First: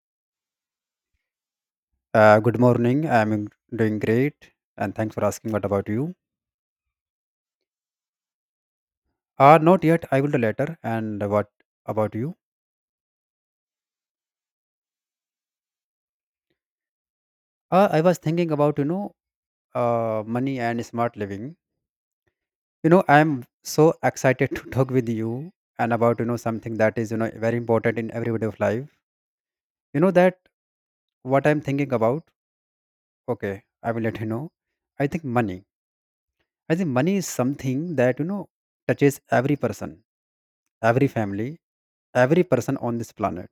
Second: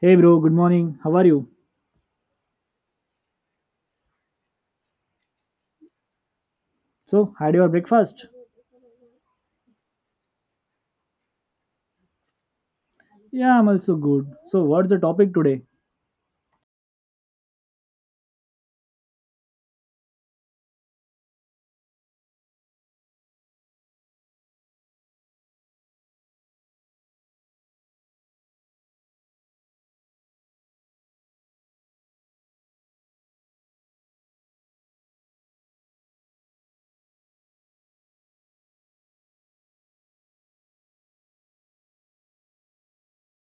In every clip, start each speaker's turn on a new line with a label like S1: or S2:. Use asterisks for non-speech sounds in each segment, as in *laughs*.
S1: Hey bro, good morning. How are you?
S2: Good morning. I'm doing great, and thanks for asking. What about you?
S1: So, had your breakfast?
S2: Not yet. I will do later. And what about you?
S1: Yeah, I'm also good. So, what's the topic today?
S2: I was thinking about money and smart living. You know, I'm so excited *laughs* to talk with you and about something that is very important in every day of life. You know that what I'm thinking about. Okay, I will let you know. I think money. I think money is something that touches every person, every family, every person on this planet.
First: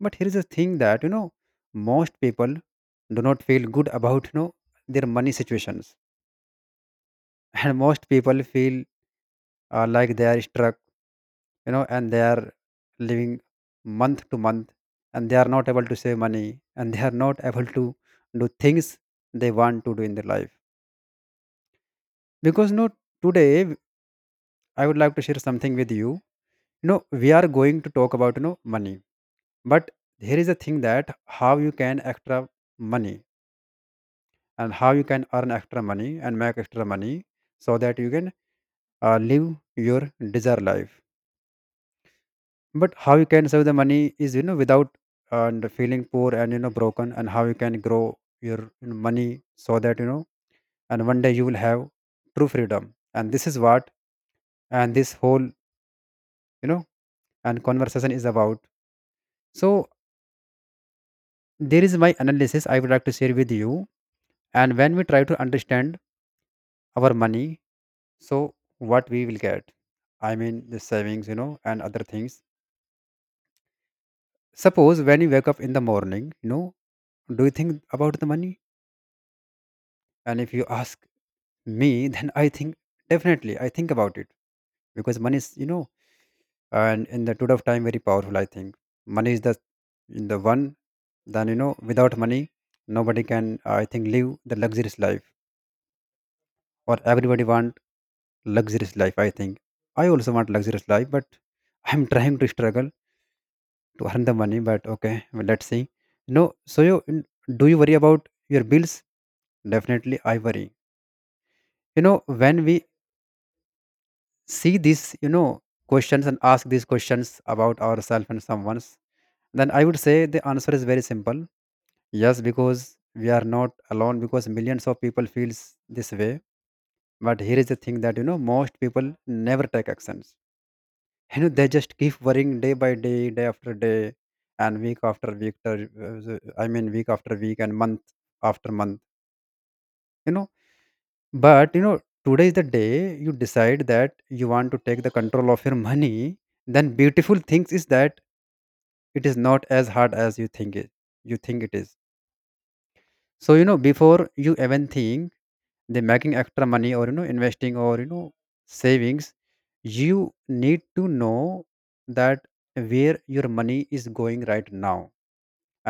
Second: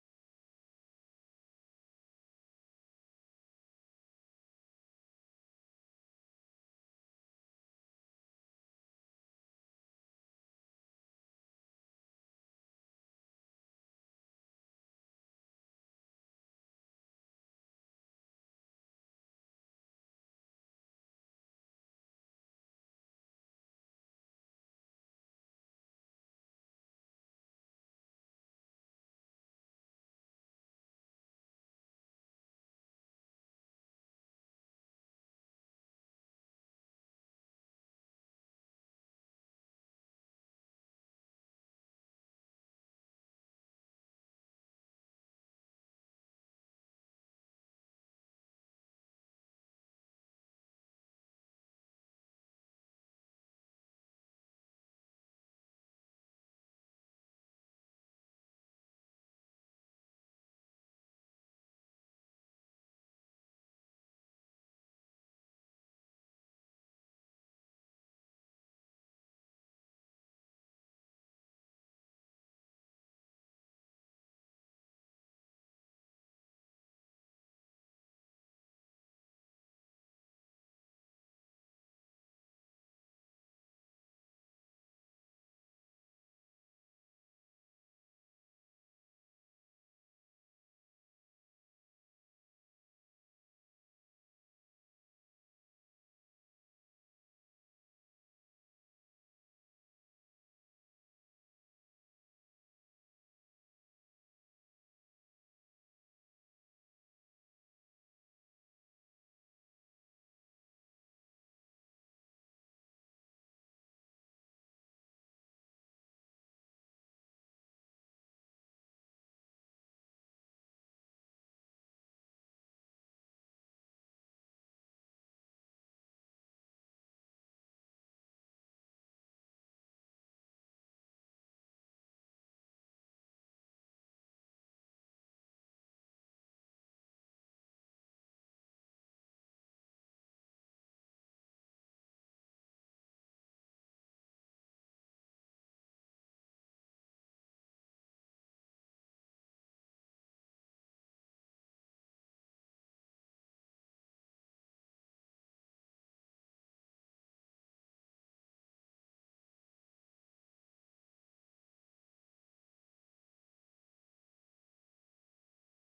S2: But here is the thing that most people do not feel good about their money situations, *laughs* and most people feel like they are struck, you know, and they are living month to month, and they are not able to save money, and they are not able to do things they want to do in their life. Because today I would like to share something with you. You know we are going to talk about money, but here is the thing that how you can extra money and how you can earn extra money and make extra money so that you can live your desired life, but how you can save the money is without and feeling poor and broken, and how you can grow your money so that and one day you will have true freedom. And this is what and this whole know and conversation is about. So there is my analysis I would like to share with you. And when we try to understand our money, so what we will get, I mean the savings and other things. Suppose when you wake up in the morning, do you think about the money? And if you ask me *laughs* then I think definitely I think about it, because money is and in the today of time very powerful. I think money is the in the one. Then you know without money nobody can, I think, live the luxurious life, or everybody want luxurious life. I think I also want luxurious life, but *laughs* I'm trying to struggle to earn the money, but okay, well, let's see. You know, so you, do you worry about your bills? Definitely I worry, you know. When we see these questions and ask these questions about ourselves and someone's, then I would say the answer is very simple. Yes, because we are not alone, because millions of people feels this way. But here is the thing that most people never take actions. You know they just keep worrying day by day, day after day, and week after week, I mean week after week and month after month. You know, but you know today is the day you decide that you want to take the control of your money. Then beautiful things is that it is not as hard as you think it is. So you know before you even think they making extra money or you know investing or you know savings, you need to know that where your money is going right now.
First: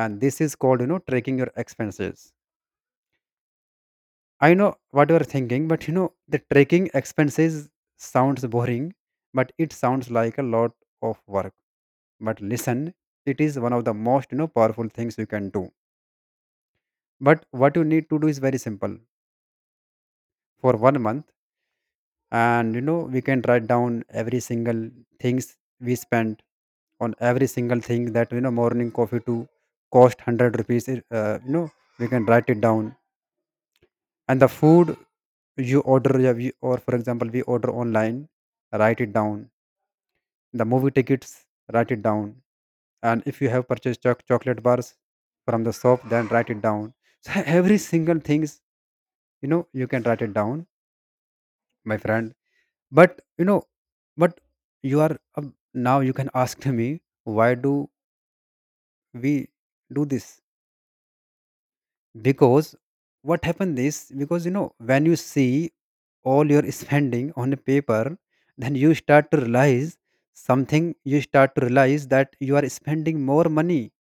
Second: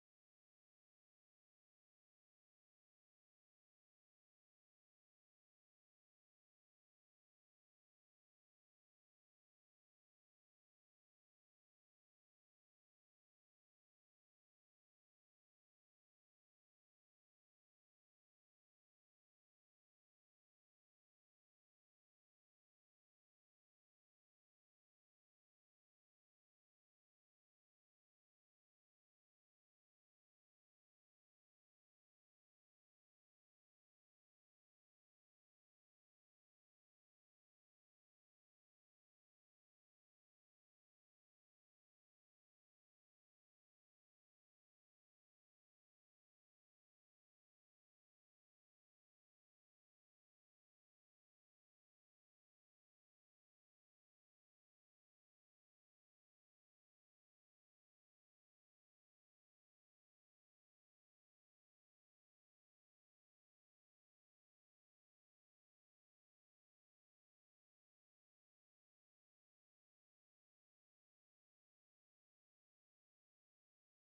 S2: And this is called tracking your expenses. I know what you are thinking, but you know the tracking expenses sounds boring, but it sounds like a lot of work. But listen, it is one of the most powerful things you can do. But what you need to do is very simple. For 1 month, and you know we can write down every single things we spent on, every single thing that morning coffee to cost 100 rupees, you know, we can write it down. And the food you order, yeah, or for example we order online, write it down. The movie tickets, write it down. And if you have purchased chocolate bars from the shop, then write it down. So *laughs* every single things you know you can write it down, my friend. But you know, but you are now you can *laughs* ask me, why do we do this? Because what happened is because you know when you see all your spending on a paper, then you start to realize something. You start to realize that you are spending more money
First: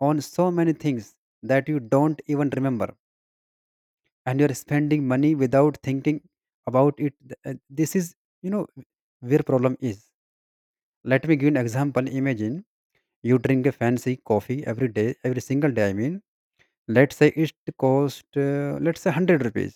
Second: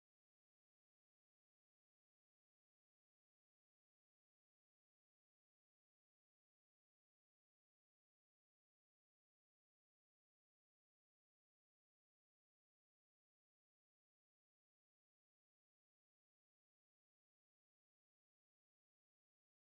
S2: on so many things that you don't even remember, and you're spending money without thinking about it. This is you know where problem is. Let me give an example. Imagine you drink a fancy coffee every day, every single day. I mean, let's say it cost, let's say 100 rupees.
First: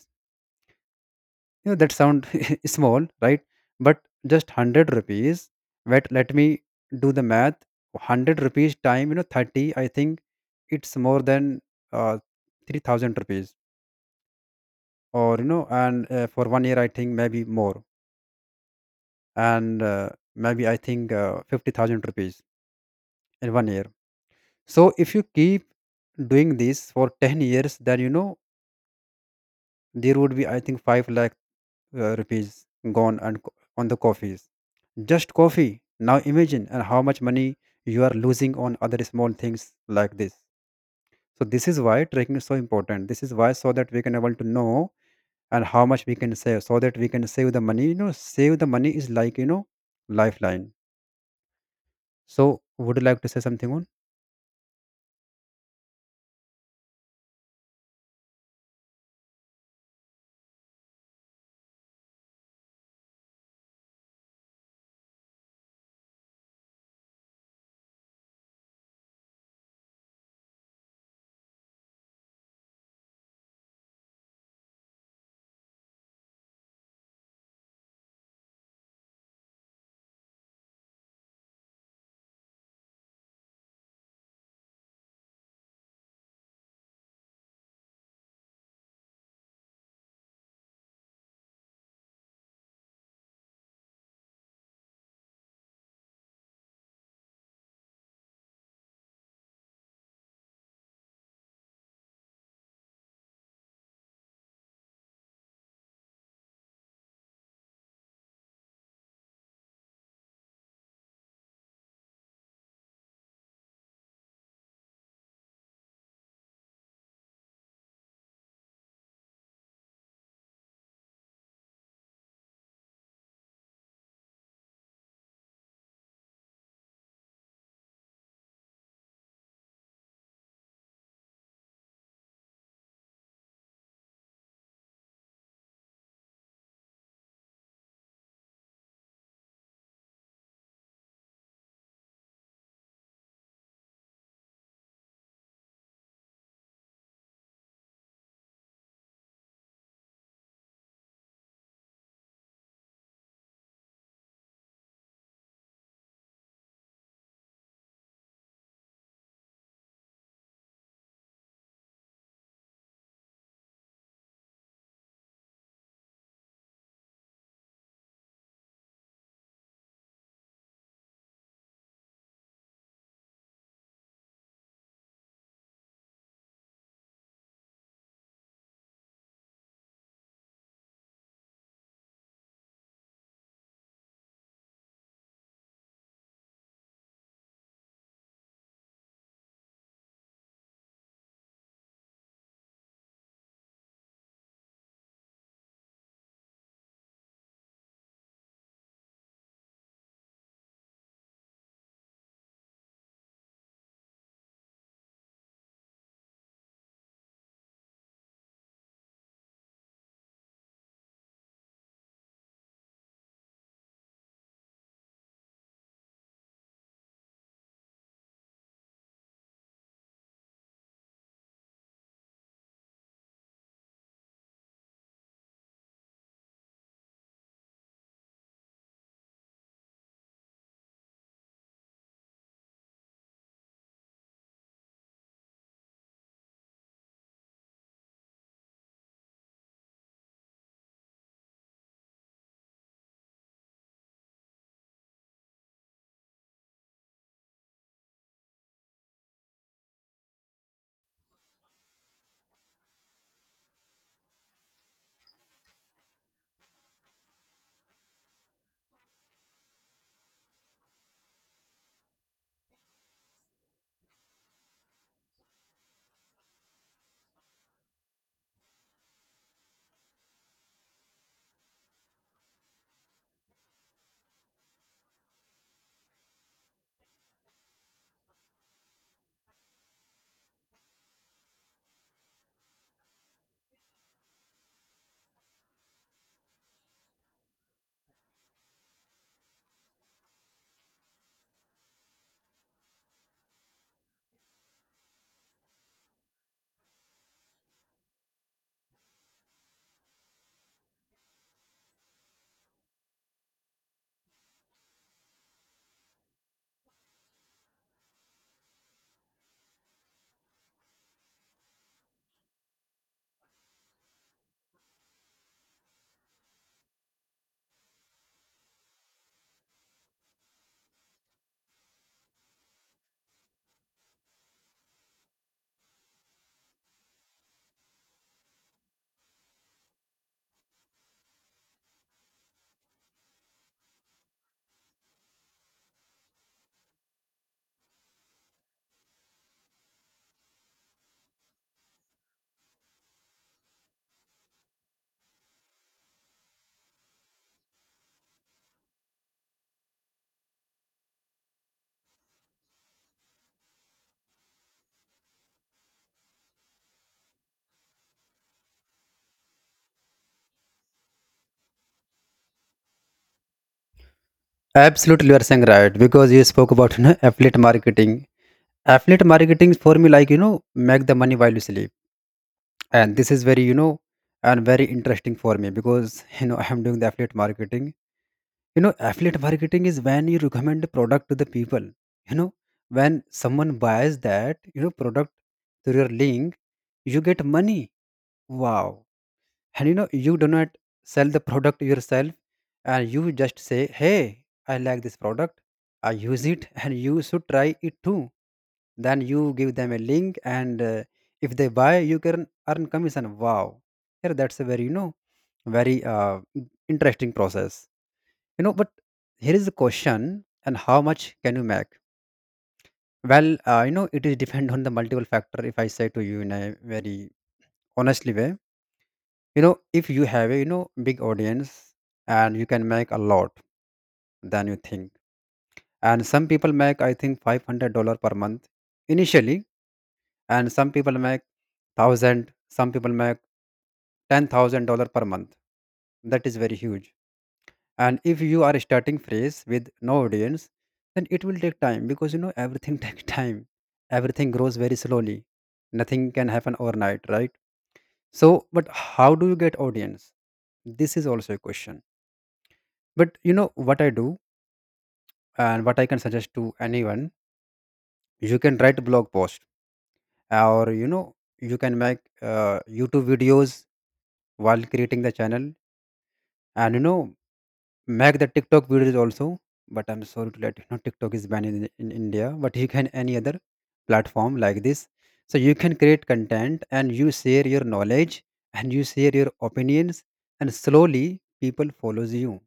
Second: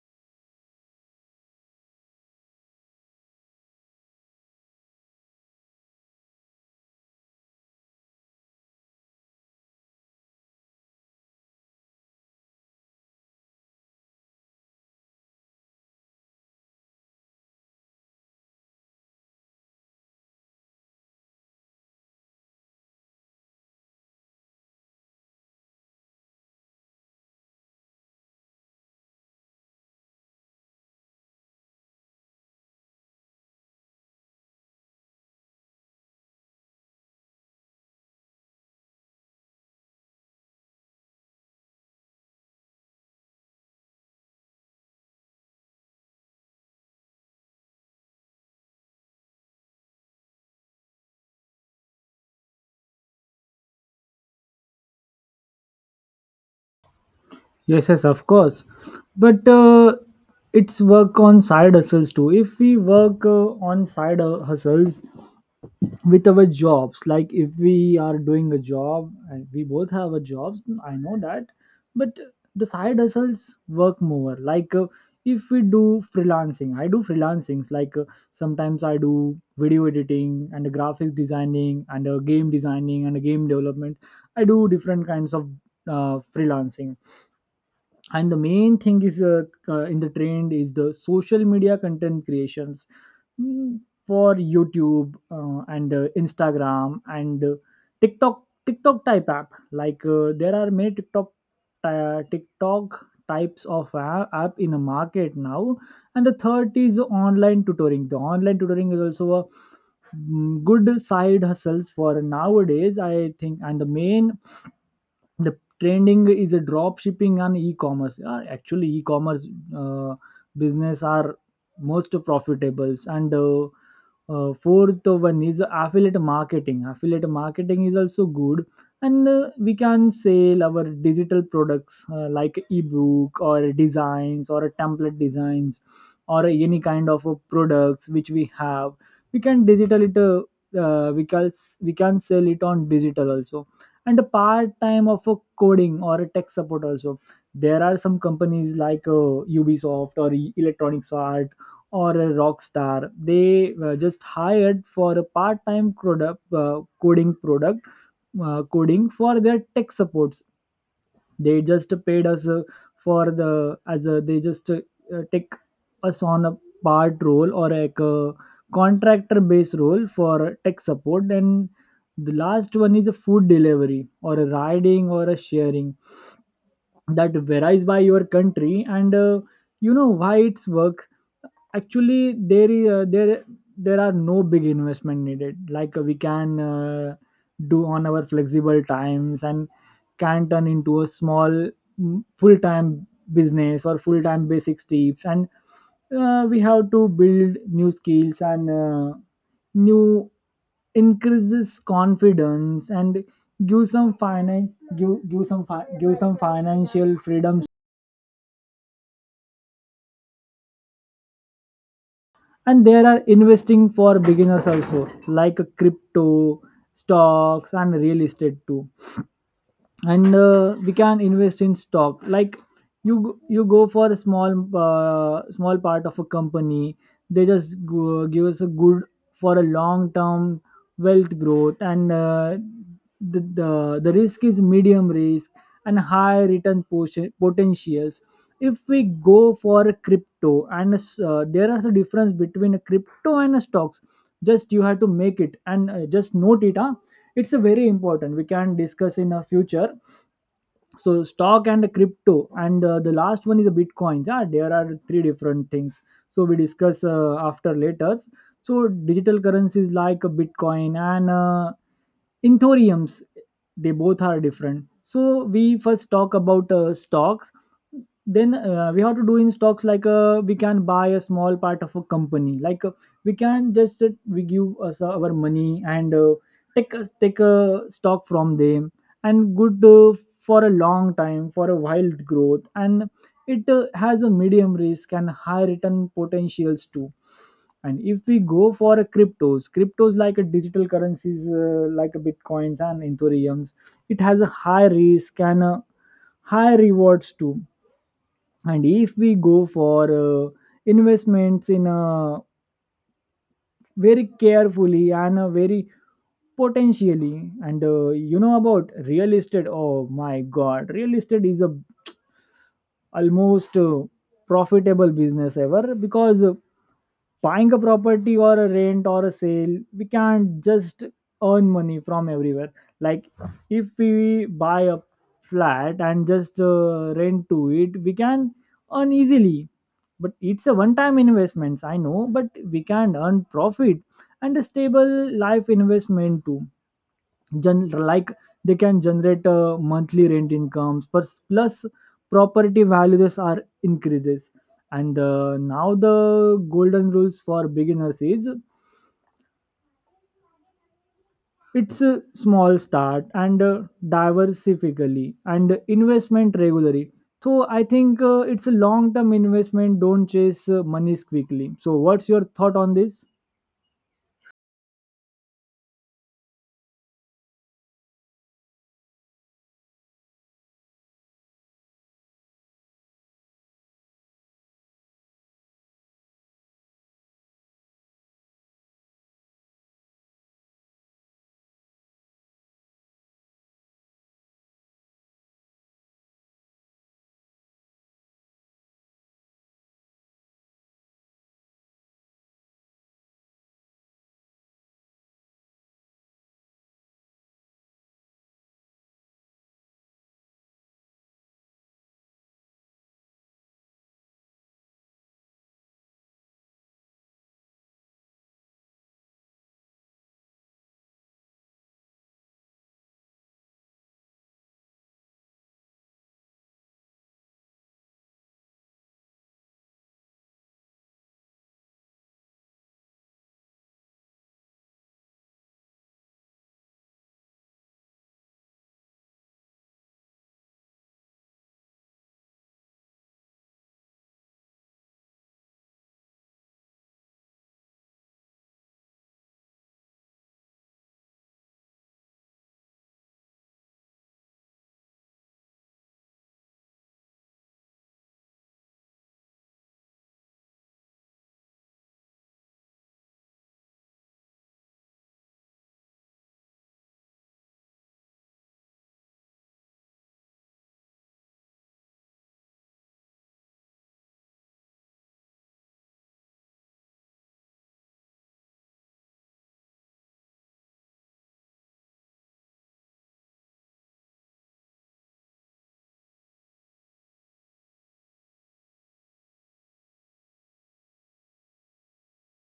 S2: You know that sound *laughs* small, right? But just 100 rupees. But let me do the math. 100 rupees time, you know, 30. I think it's more than uh, 3,000 rupees, or you know, and for 1 year, I think maybe more, and maybe I think 50,000 rupees in 1 year. So if you keep doing this for 10 years, then you know there would be, I think, 5 lakh rupees gone and on the coffees, just coffee. Now imagine and how much money you are losing on other small things like this. So this is why tracking is so important. This is why, so that we can able to know and how much we can save, so that we can save the money. You know save the money is like you know lifeline. So would you like to say something on?
S1: Yes, yes, of course. But it's work on side hustles too. If we work on side hustles, with our jobs, like if we are doing a job and we both have a jobs, I know that, but the side hustles work more like if we do freelancing. I do freelancings, like sometimes I do video editing and graphics designing and game designing and game development. I do different kinds of freelancing. And the main thing is in the trend is the social media content creations. Mm, for YouTube and Instagram and TikTok type app. Like there are many TikTok TikTok types of app in the market now, and the third is online tutoring. The online tutoring is also a mm, good side hustles for nowadays, I think. And the main, the trending is a drop shipping and e-commerce. Actually, e-commerce uh, business are most profitable, and fourth one is affiliate marketing. Affiliate marketing is also good, and we can sell our digital products like ebook or designs or template designs, or any kind of products which we have. We can digital it uh, we can we can sell it on digital also. And a part time of a coding or a tech support also, there are some companies like Ubisoft or Electronics Art, or a Rockstar. They just hired for a part time product coding product coding for their tech supports. They just paid us for the, as a, they just take us on a part role, or like a contractor based role for tech support. And the last one is a food delivery or a riding or a sharing. That varies by your country. And you know why it's work, actually there is there are no big investment needed, like we can do on our flexible times and can turn into a small mm, full-time business or full-time basic tips. And we have to build new skills and new, increases confidence and give some finance, give some give some financial freedoms. And there are investing for beginners also, like crypto, stocks and real estate too. And we can invest in stock. Like you go for a small small part of a company. They just go, give us a good, for a long term wealth growth. And the risk is medium risk and high return potentials. If we go for a crypto and there is a difference between a crypto and a stocks. Just you have to make it, and just note it, huh? It's a very important, we can discuss in a future. So stock and crypto, and the last one is a bitcoin. Yeah, there are three different things. So we discuss after later. So digital currencies, like a bitcoin and Inthoriums, they both are different. So we first talk about stocks. Then we have to do in stocks, like we can buy a small part of a company. Like we can just we give us our money, and take a stock from them, and good for a long time for a wild growth. And it has a medium risk and high return potentials too. And if we go for a cryptos, like a digital currencies like a bitcoins and ethereums, it has a high risk and high rewards too. And if we go for investments in a very carefully, and very potentially. And you know about real estate, oh my god, real estate is a almost profitable business ever, because buying a property or a rent or a sale, we can't just earn money from everywhere. Like if we buy a flat and just rent to it, we can earn easily. But it's a one time investments, I know, but we can earn profit and a stable life investment too. Like they can generate monthly rent incomes, plus property values are increases. And now the golden rules for beginners is it's a small start, and diversifically and investment regularly. So I think it's a long term investment. Don't chase monies quickly. So what's your thought on this?
S2: Absolutely, you are saying right, because you spoke about affiliate marketing. Affiliate marketing for me like you know make the money while you sleep, and this is very and very interesting for me, because *laughs* you know I am doing the affiliate marketing. You know affiliate marketing is when you recommend a product to the people, you know, when someone buys that product through your link, you get money. Wow. And you know you do not sell the product yourself, and you just say, hey, I like this product, I use it, *laughs* and you should try it too. Then you give them a link, and if they buy, you can earn commission. Wow, here that's a very very interesting process, you know. But here is the question, and how much can you make? Well, you know it is depend on the multiple factor. If I say to you in a very honestly way, you know, if you have a you know big audience, and you can make a lot than you think. And some people make I think $500 per month initially, and some people make 1000, some people make $10,000 per month. That is very huge. And if you are starting fresh with no audience, then it will take time, because you know everything *laughs* takes time. Everything grows very slowly. Nothing can happen overnight, right? So, but how do you get audience? This is also a question. But you know what I do and what I can suggest to anyone, you can write blog post or you know you can make YouTube videos while creating the channel. And you know make the TikTok videos also. But I'm sorry to let you know TikTok is banned in India, but you can any other platform like this. So you can create content, and you share your knowledge and you share your opinions, and slowly people follows you,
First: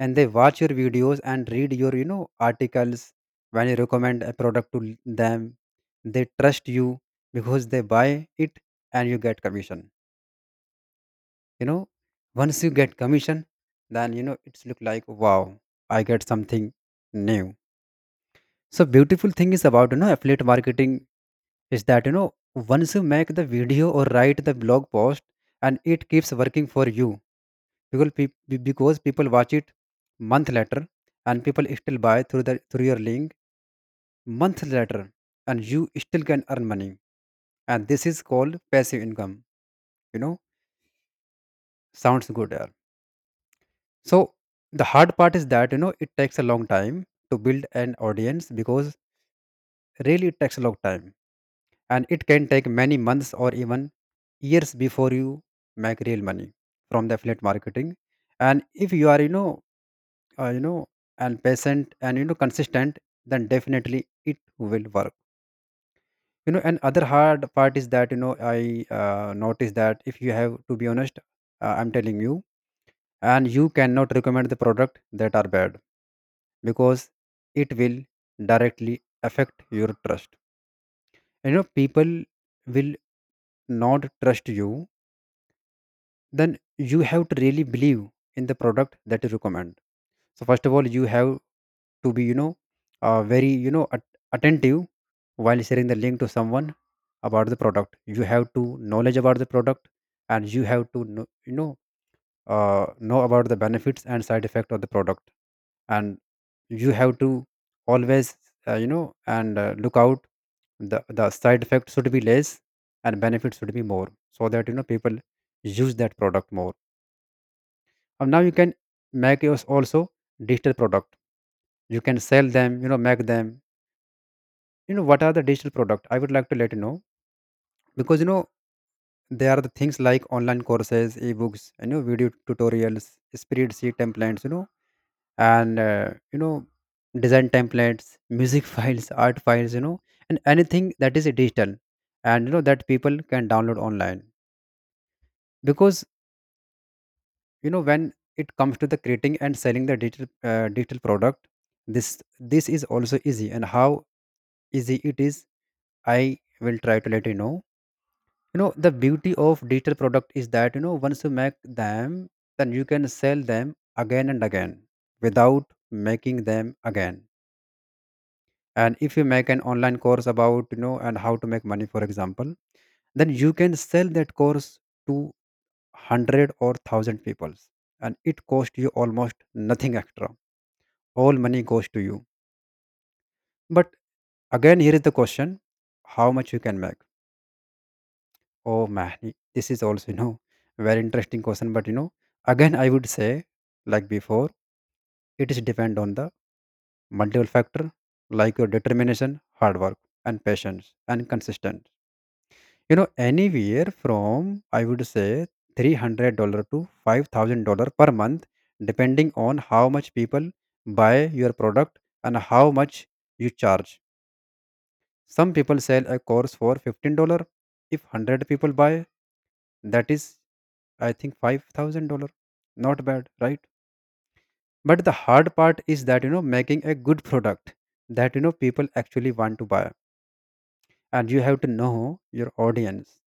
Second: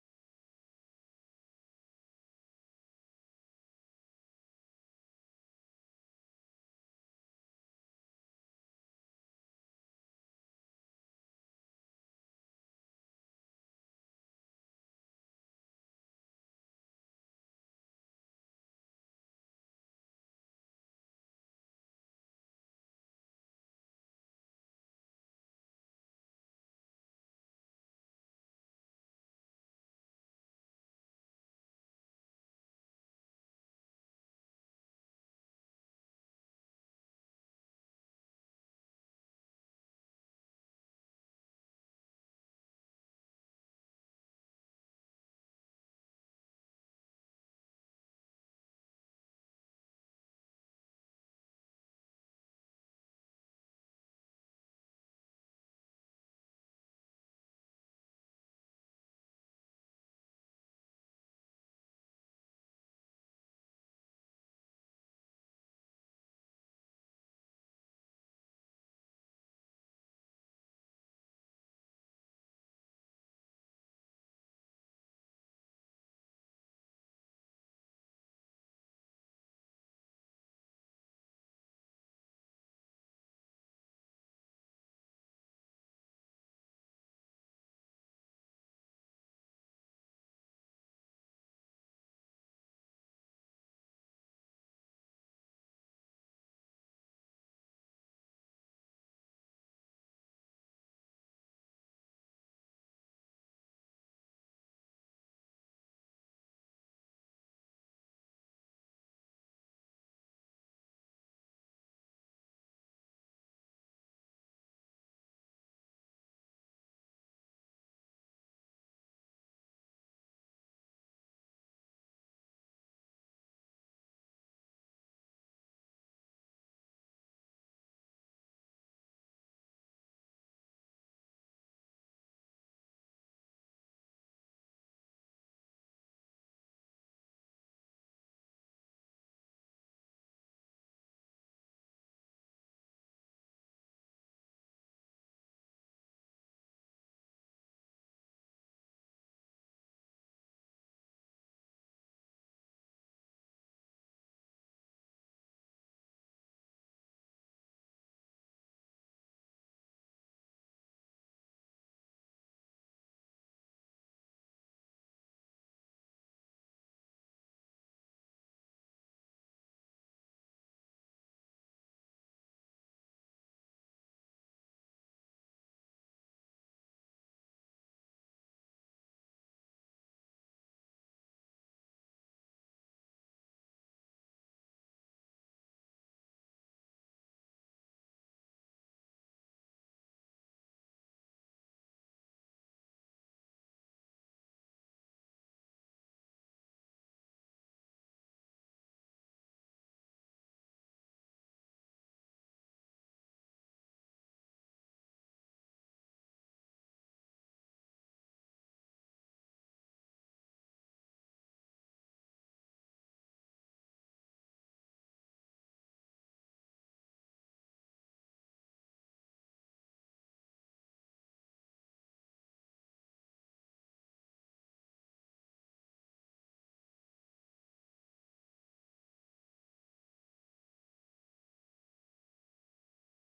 S2: and they watch your videos and read your you know articles. When you recommend a product to them, they trust you, because they buy it, and you get commission, you know. Once you get commission, then you know it's look like, wow, I get something new. So beautiful thing is about you know affiliate marketing is that you know once you make the video or write the blog post, and it keeps working for you, because because people watch it month later, and people still buy through the through your link month later, and you still can earn money. And this is called passive income, you know. Sounds good, yeah. So the hard part is that, you know, it takes a long time to build an audience because really it takes a long time, and it can take many months or even years before you make real money from the affiliate marketing. And if you are, you know, and patient and, you know, consistent, then definitely it will work, you know. And other hard part is that, you know, I noticed that if you have to be honest, I'm telling you, and you cannot recommend the product that are bad, because it will directly affect your trust, you know. People will not trust you. Then you have to really believe in the product that you recommend. So first of all you have to be, you know, very, you know, attentive while sharing the link to someone. About the product, you have to knowledge about the product, and you have to know, you know, know about the benefits and side effect of the product. And you have to always, you know, and look out, the side effect should be less and benefits should be more, so that, you know, people use that product more. And now you can make yours also digital product, you can sell them, you know, make them. You know what are the digital product? I would like to let you know, because, you know, there are the things like online courses, ebooks, you know, video tutorials, spreadsheet templates, you know, and you know, design templates, music *laughs* files, art files, you know, and anything that is digital, and you know, that people can download online. Because, you know, when it comes to the creating and selling the digital digital product, this is also easy. And how easy it is, I will try to let you know. You know, the beauty of digital product is that, you know, once you make them, then you can sell them again and again, without making them again. And if you make an online course about, you know, and how to make money, for example, then you can sell that course to 100 or 1000 people, and it cost you almost nothing extra. All money goes to you. But again, here is the question: how much you can make? Oh man, this is also, you know, very interesting question. But, you know, again I would say, like before, it is depend on the multiple factor, like your determination, hard work, and patience, and consistency. You know, anywhere from I would say $300 to $5,000 per month, depending on how much people buy your product and how much you charge. Some people sell a course for $15. If 100 people buy, that is, I think, $5,000. Not bad, right? But the hard part is that, you know, making a good product that, you know, people actually want to buy. And you have to know your audience,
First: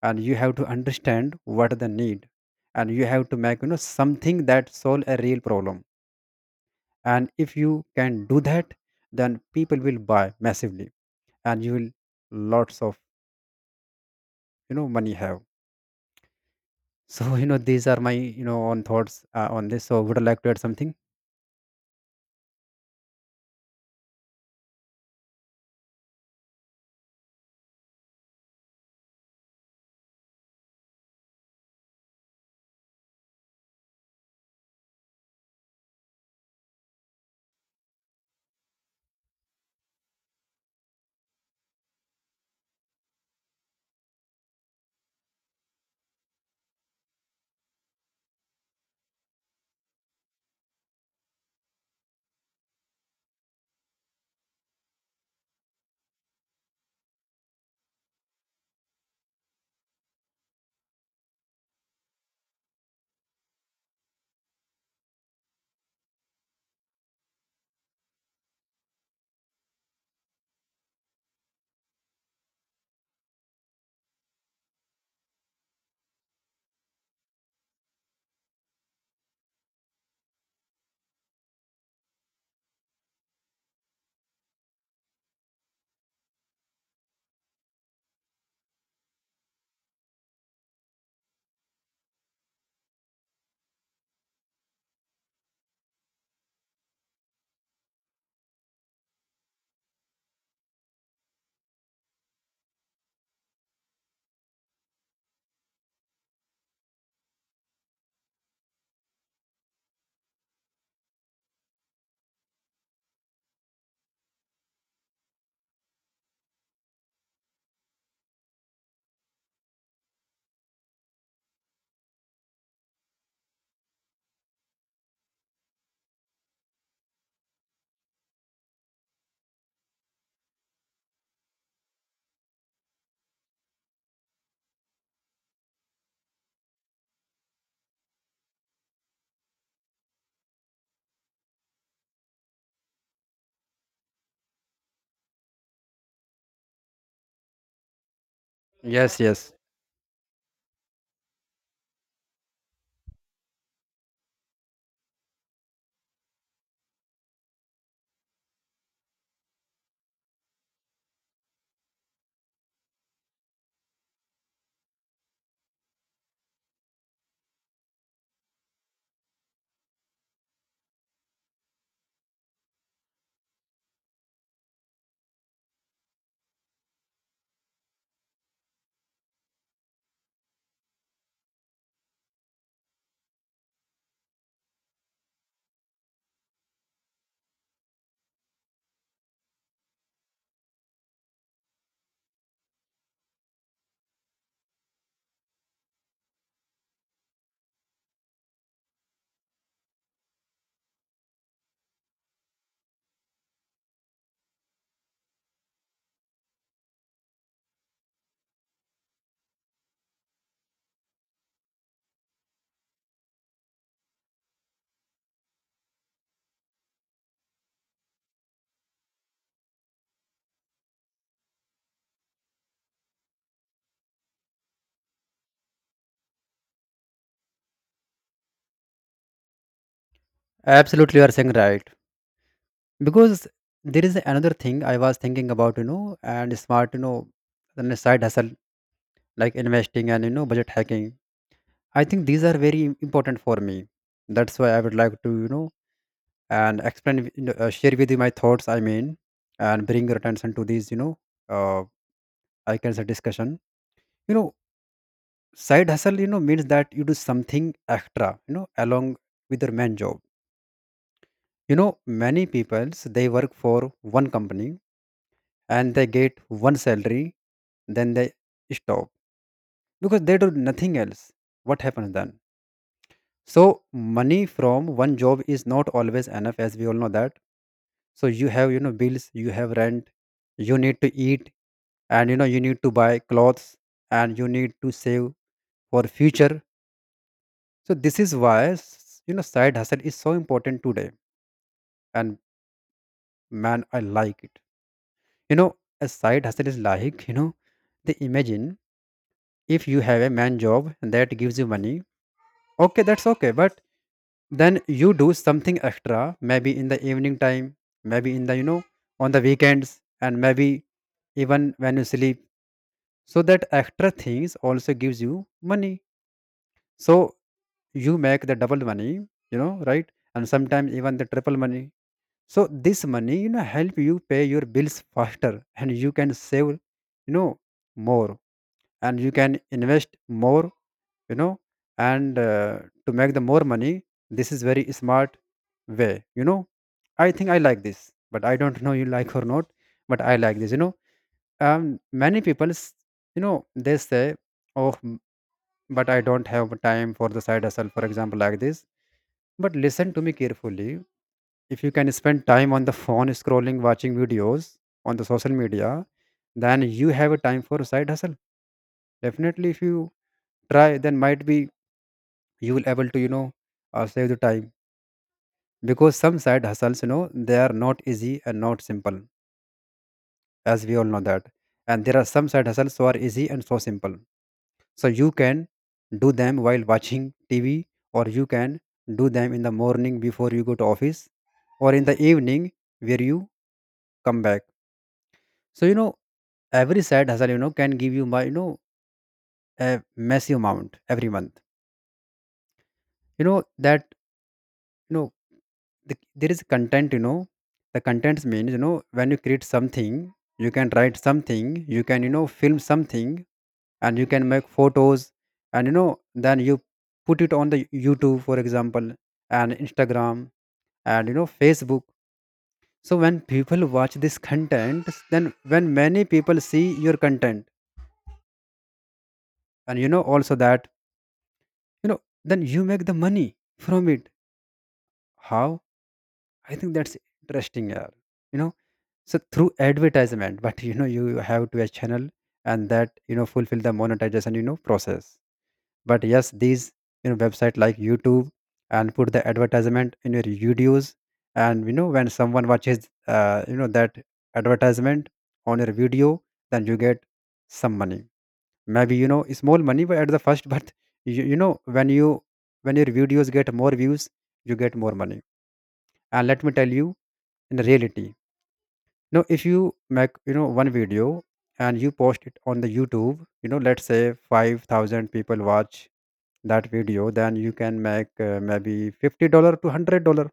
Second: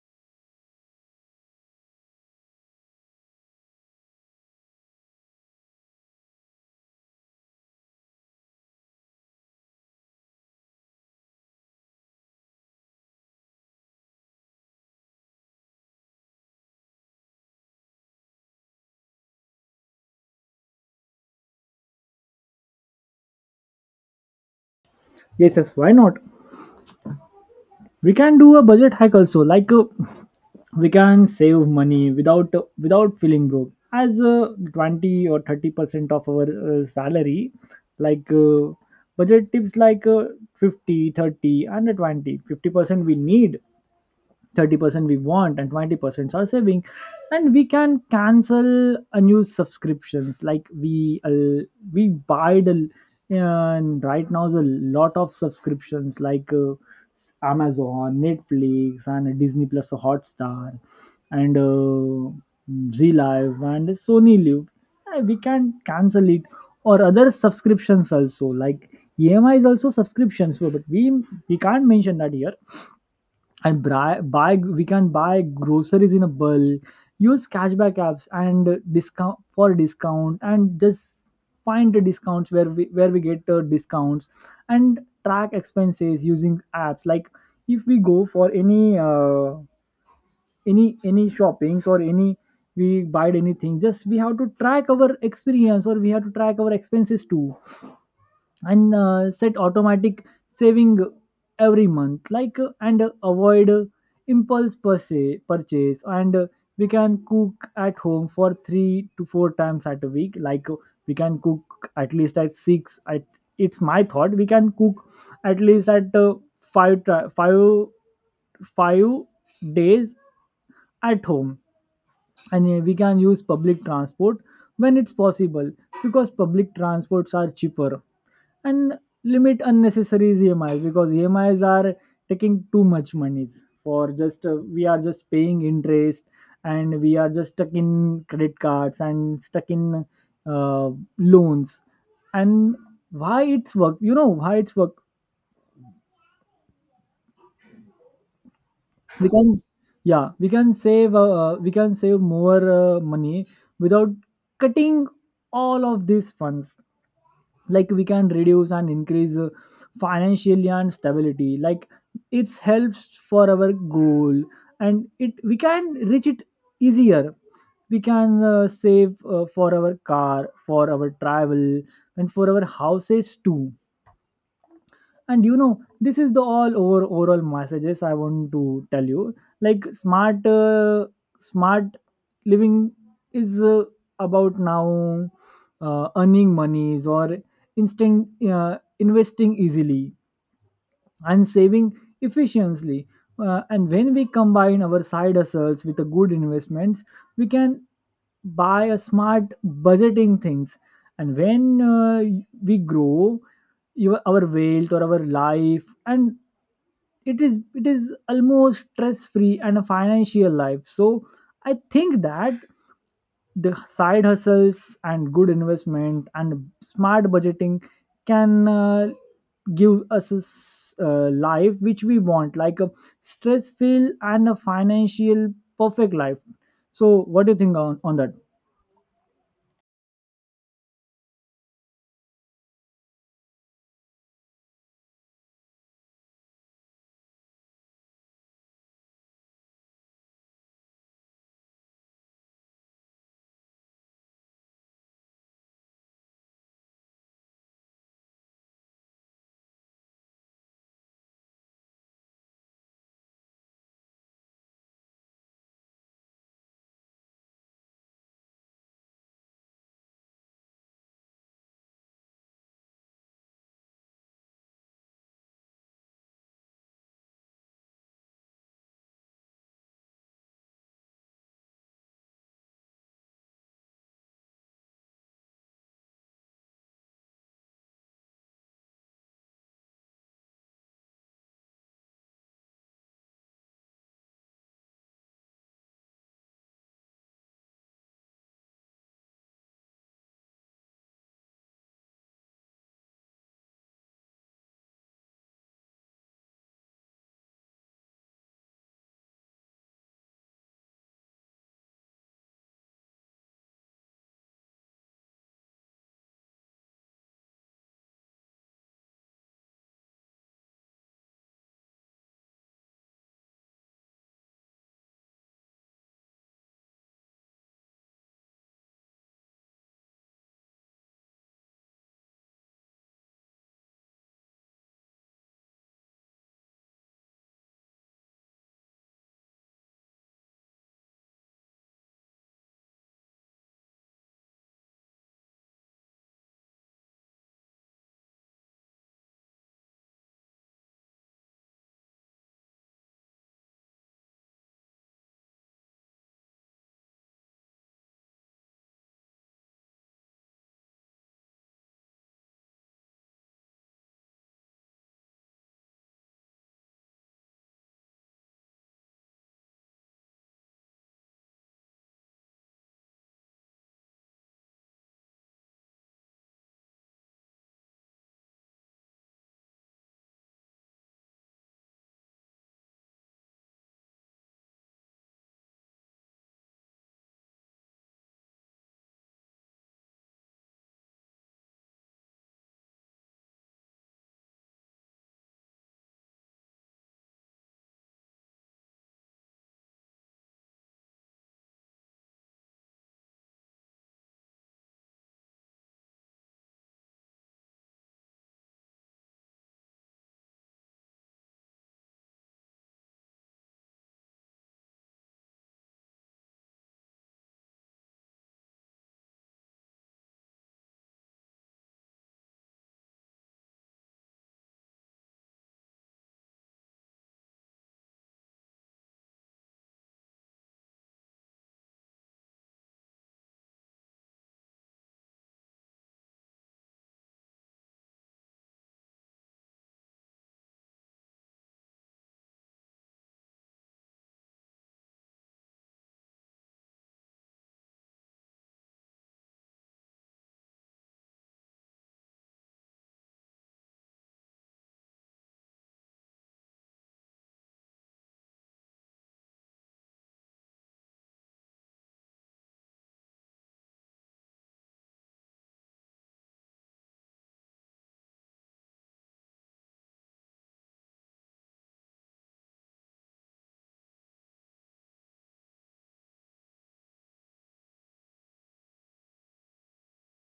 S2: and you have to understand what the need, and you have to make, you know, something that solve a real problem. And if you can do that, then people will buy massively, and you will lots of, you know, money have. *laughs* So, you know, these are my, you know, own thoughts on this. So would I like to add something?
S1: Yes, yes, why not. We can do a budget hack also, like we can save money without feeling broke, as 20 or 30% of our salary. Like budget tips, like 50 30 and 20, 50% we need, 30% we want, and 20% are saving. And we can cancel a new subscriptions, like we buy the, and right now there's a lot of subscriptions like Amazon, Netflix and Disney Plus Hotstar, and Z Live and Sony Live. We can cancel it, or other subscriptions also, like EMI is also subscriptions, but we can't mention that here. And buy we can buy groceries in a bulk, use cashback apps and discount for discount, and just find the discounts where we get the discounts. And track expenses using apps, like if we go for any any shoppings, or any, we buy anything, just we have to track our experience, or we have to track our expenses too. And set automatic saving every month, like and avoid impulse purchase and we can cook at home for 3 to 4 times at a week. Like we can cook at least at 6, at, it's my thought, we can cook at least at 5 ti- 5 5 days at home. And we can use public transport when it's possible, because public transports are cheaper. And limit unnecessary EMIs, because EMIs are taking too much monies, for just we are just paying interest, and we are just stuck in credit cards and stuck in uh, loans. And why it's work, you know why it's work?
S2: Yes,
S1: We can,
S2: yes,
S1: yeah, we can save more money without cutting all of these funds. Like we can reduce and increase financially and stability, like it helps for our goal, and it, we can reach it easier. We can save for our car, for our travel, and for our houses too. And you know, this is the all over overall messages I want to tell you. Like smart smart living is about now earning monies, or instant investing easily, and saving efficiently. And when we combine our side hustles with a good investments, we can buy a smart budgeting things. And when we grow your, our wealth or our life, and it is almost stress free and a financial life. So I think that the side hustles and good investment and smart budgeting can give us life which we want, like a stress filled and a financial perfect life. So what do you think on that?
S2: absolutely, you are saying right. Because there is another thing I was thinking about, you know, and smart, you know, then the side hustle, like investing, and you know, budget hacking. I think these are very important for me. That's why I would like to, you know, and explain, you know, share with you my thoughts. I mean, and bring your attention to these, you know, uh, I can say discussion. You know, side hustle, you know, means that you do something extra, you know, along with your main job. You know, many people, they work for one company and they get one salary, then they stop because they do nothing else. What happens then? So money from one job is not always enough, as we all know that. So you have, you know, bills, you have rent, you need to eat, and you know, you need to buy clothes, and you need to save for future. So this is why, you know, side hustle is so important today. And man, I like it, you know. A side hustle is like, you know, they imagine, if you have a man job that gives you money, okay, that's okay, but then you do something extra, maybe in the evening time, maybe in the, you know, on the weekends, and maybe even when you sleep. So that extra things also gives you money. So you make the double money, you know, right? And sometimes even the triple money. So this money, you know, help you pay your bills faster, and you can save, you know, more, and you can invest more, you know, and to make the more money. This is very smart way, you know. I think I like this, but I don't know you like or not. But I like this, you know. Many people, you know, they say, oh, but I don't have time for the side hustle, for example, like this. But listen to me carefully. If you can spend time on the phone scrolling, watching videos on the social media, then you have a time for side hustle. Definitely, if you try, then might be you will able to, you know, save the time, because some side hustles, you know, they are not easy and not simple, as we all know that, and there are some side hustles who are easy and so simple. So you can do them while watching TV, or you can do them in the morning before you go to office, or in the evening where you come back. So, you know, every side hustle, you know, can give you my, you know, a massive amount every month, you know. That, you know, there is content, you know. The contents means, you know, when you create something, you can write something, you can, you know, film something, and you can make photos, and you know, then you put it on the YouTube, for example, and Instagram, and you know, Facebook. So when people watch this content, then when many people see your content, and you know also that, you know, then you make the money from it. How? I think that's interesting, yeah, you know. So through advertisement, *laughs* but you know, you have to a channel, and that, you know, fulfill the monetization, you know, process. But yes, these, you know, website like YouTube, and put the advertisement in your videos. And you know, when someone watches, you know, that advertisement on your video, then you get some money, maybe, you know, small money but at the first. *laughs* But you know, when you, when your videos get more views, you get more money. And let me tell you, in reality, now if you make, you know, one video, and you post it on the YouTube, you know, let's say 5,000 people watch that video, then you can make maybe $50 to $100.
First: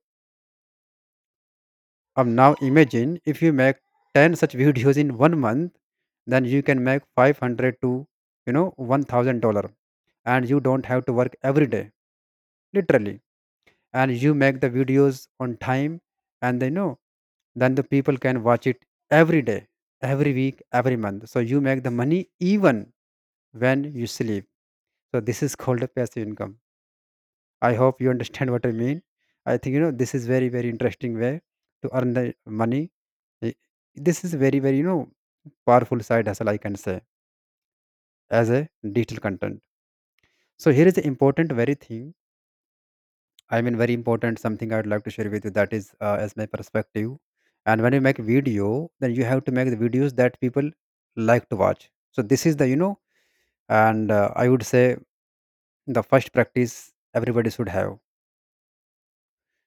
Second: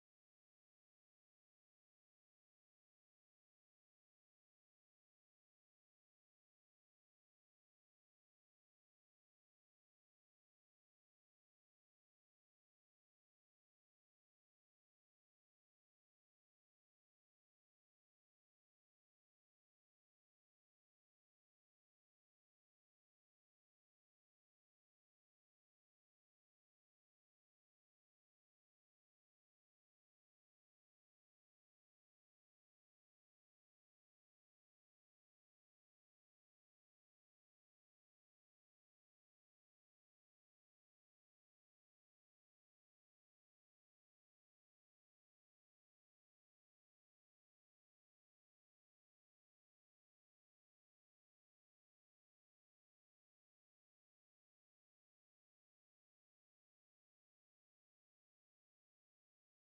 S2: Now imagine if you make 10 such videos in one month, then you can make 500 to, you know, $1000, and you don't have to work every day, literally. And you make the videos on time, and they know, then the people can watch it every day, every week, every month. So you make the money even when you sleep. So this is called a passive income. I hope you understand what I mean. I think, you know, this is very very interesting way to earn the money. Eh, this is very very, you know, powerful side hustle, I can say, as a digital content. So here is the important very thing. I mean, very important something I would like to share with you, that is as my perspective. And when you make video, then you have to make the videos that people like to watch. So this is the, you know, and I would say the first practice everybody should have.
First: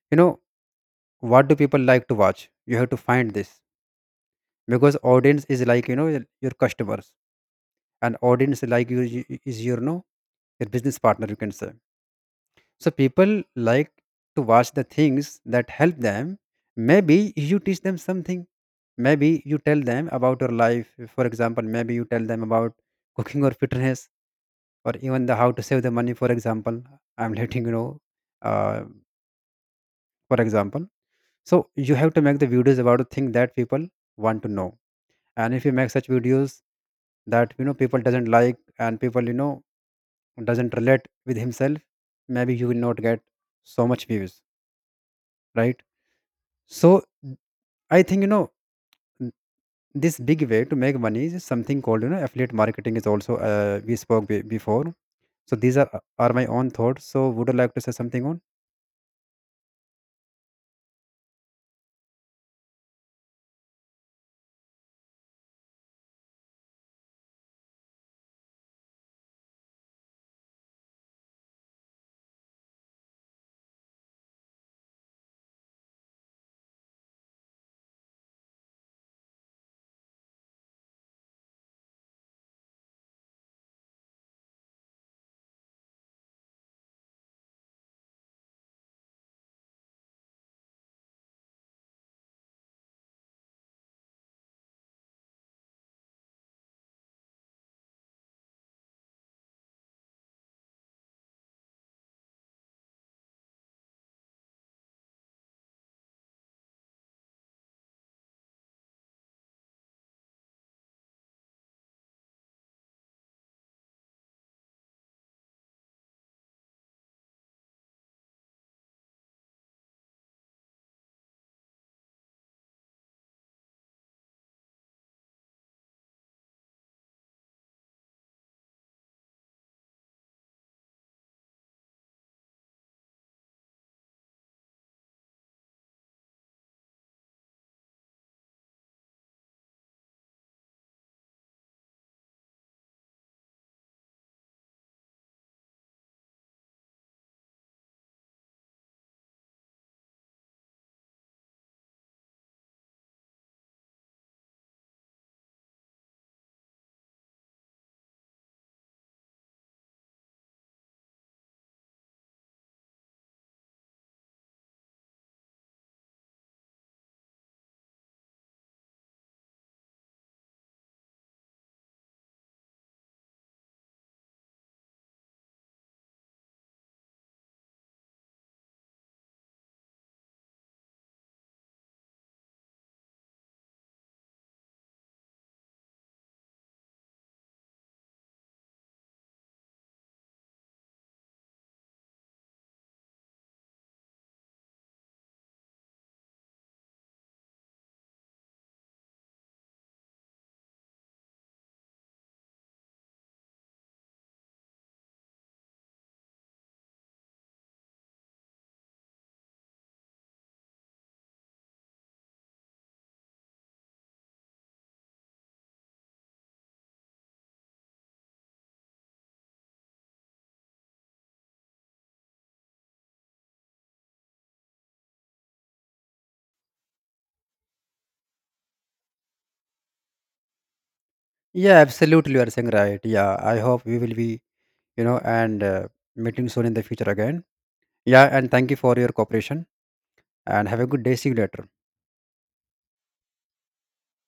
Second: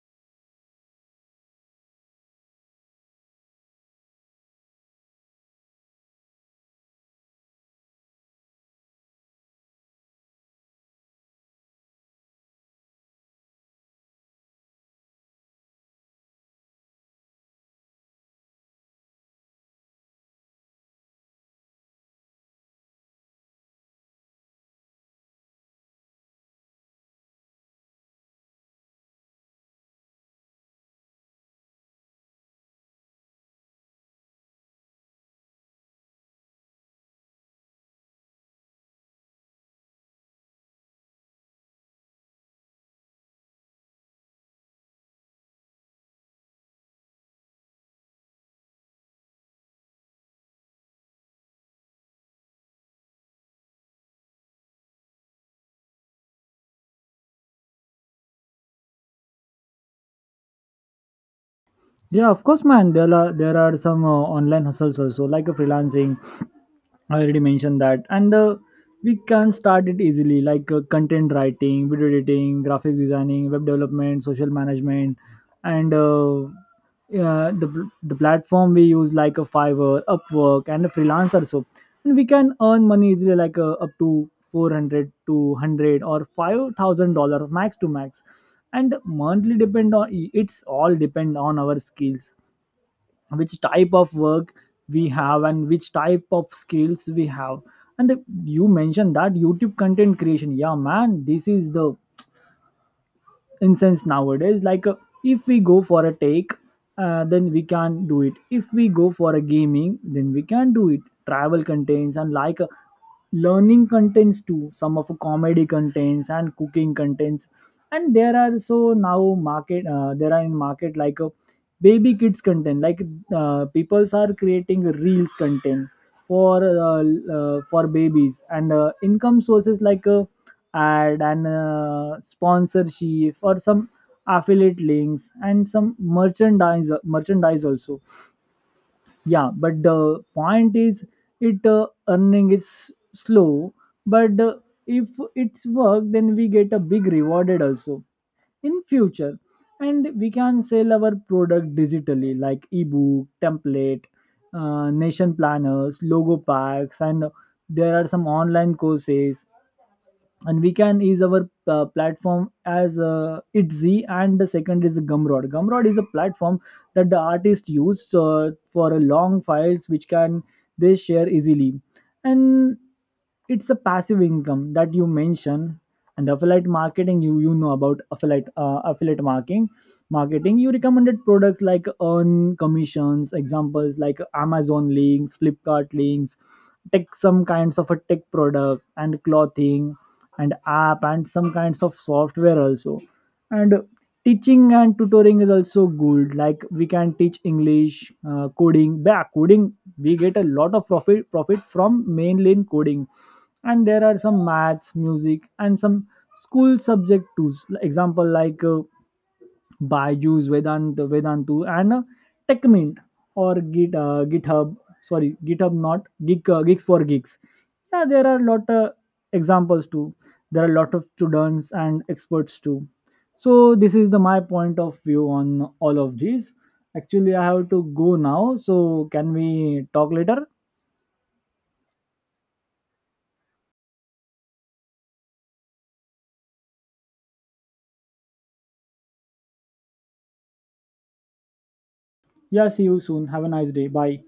S2: You know, what do people like to watch? You have to find this, because audience is like, you know, your customers, and audience like, is your, no, your business partner, you can say. So people like to watch the things that help them. Maybe you teach them something, maybe you tell them about your life, for example. Maybe you tell them about cooking or fitness, or even the how to save the money, for example, I'm letting you know, uh, for example. So you have to make the videos about a thing that people want to know. And if you make such videos that, you know, people doesn't like, and people, you know, doesn't relate with himself, maybe you will not get so much views, right? So I think, you know, this big way to make money is something called, you know, affiliate marketing, is also, we spoke before. So these are my own thoughts. So would you like to say something on?
S1: Yeah, of course, man. There are some online hustles also, like a freelancing. I already mentioned that. And we can start it easily, like content writing, video editing, graphics designing, web development, social management. And yeah, the platform we use, like a Fiverr, Upwork, and a freelancer. So, and we can earn money easily, like up to 400 to $100 or $5,000, max to max. And monthly, depend on, it's all depend on our skills, which type of work we have and which type of skills we have. And you mentioned that YouTube content creation. Yeah, man, this is the incense nowadays. Like if we go for a take then we can do it, if we go for a gaming, then we can do it. Travel contains, and like learning contents too, some of comedy contents and cooking contents. And there are so now market there are in market like a baby kids content. Like peoples are creating reels content for for babies. And income sources, like ad and sponsorship, or some affiliate links, and some merchandise also. Yeah, but the point is, it earning is slow, but if it's work, then we get a big rewarded also in future. And we can sell our product digitally, like ebook template nation planners, logo packs. And there are some online courses, and we can use our platform as Itzy, and the second is Gumroad. Gumroad is a platform that the artist used for a long files, which can they share easily. And it's a passive income that you mentioned. And affiliate marketing, you know about affiliate marketing you recommended products, like earn commissions. Examples like Amazon links, Flipkart links, tech, some kinds of a tech product and clothing, and app, and some kinds of software also. And teaching and tutoring is also good, like we can teach English, coding, back coding. We get a lot of profit from mainline coding. And there are some maths, music, and some school subject tools. Like example like Byju's, Vedantu, and Techmint, or GitHub. Sorry, GitHub, not Geeks for Geeks. Yeah, there are a lot of examples too, there are a lot of students and experts too. So this is the my point of view on all of these. Actually, I have to go now, so can we talk later?
S2: Yeah, absolutely, you are saying right. Yeah, I hope we will be, you know, and meeting soon in the future again. Yeah, and thank you for your cooperation, and have a good day, see you later.
S1: Yeah, see you soon, have a nice day, bye.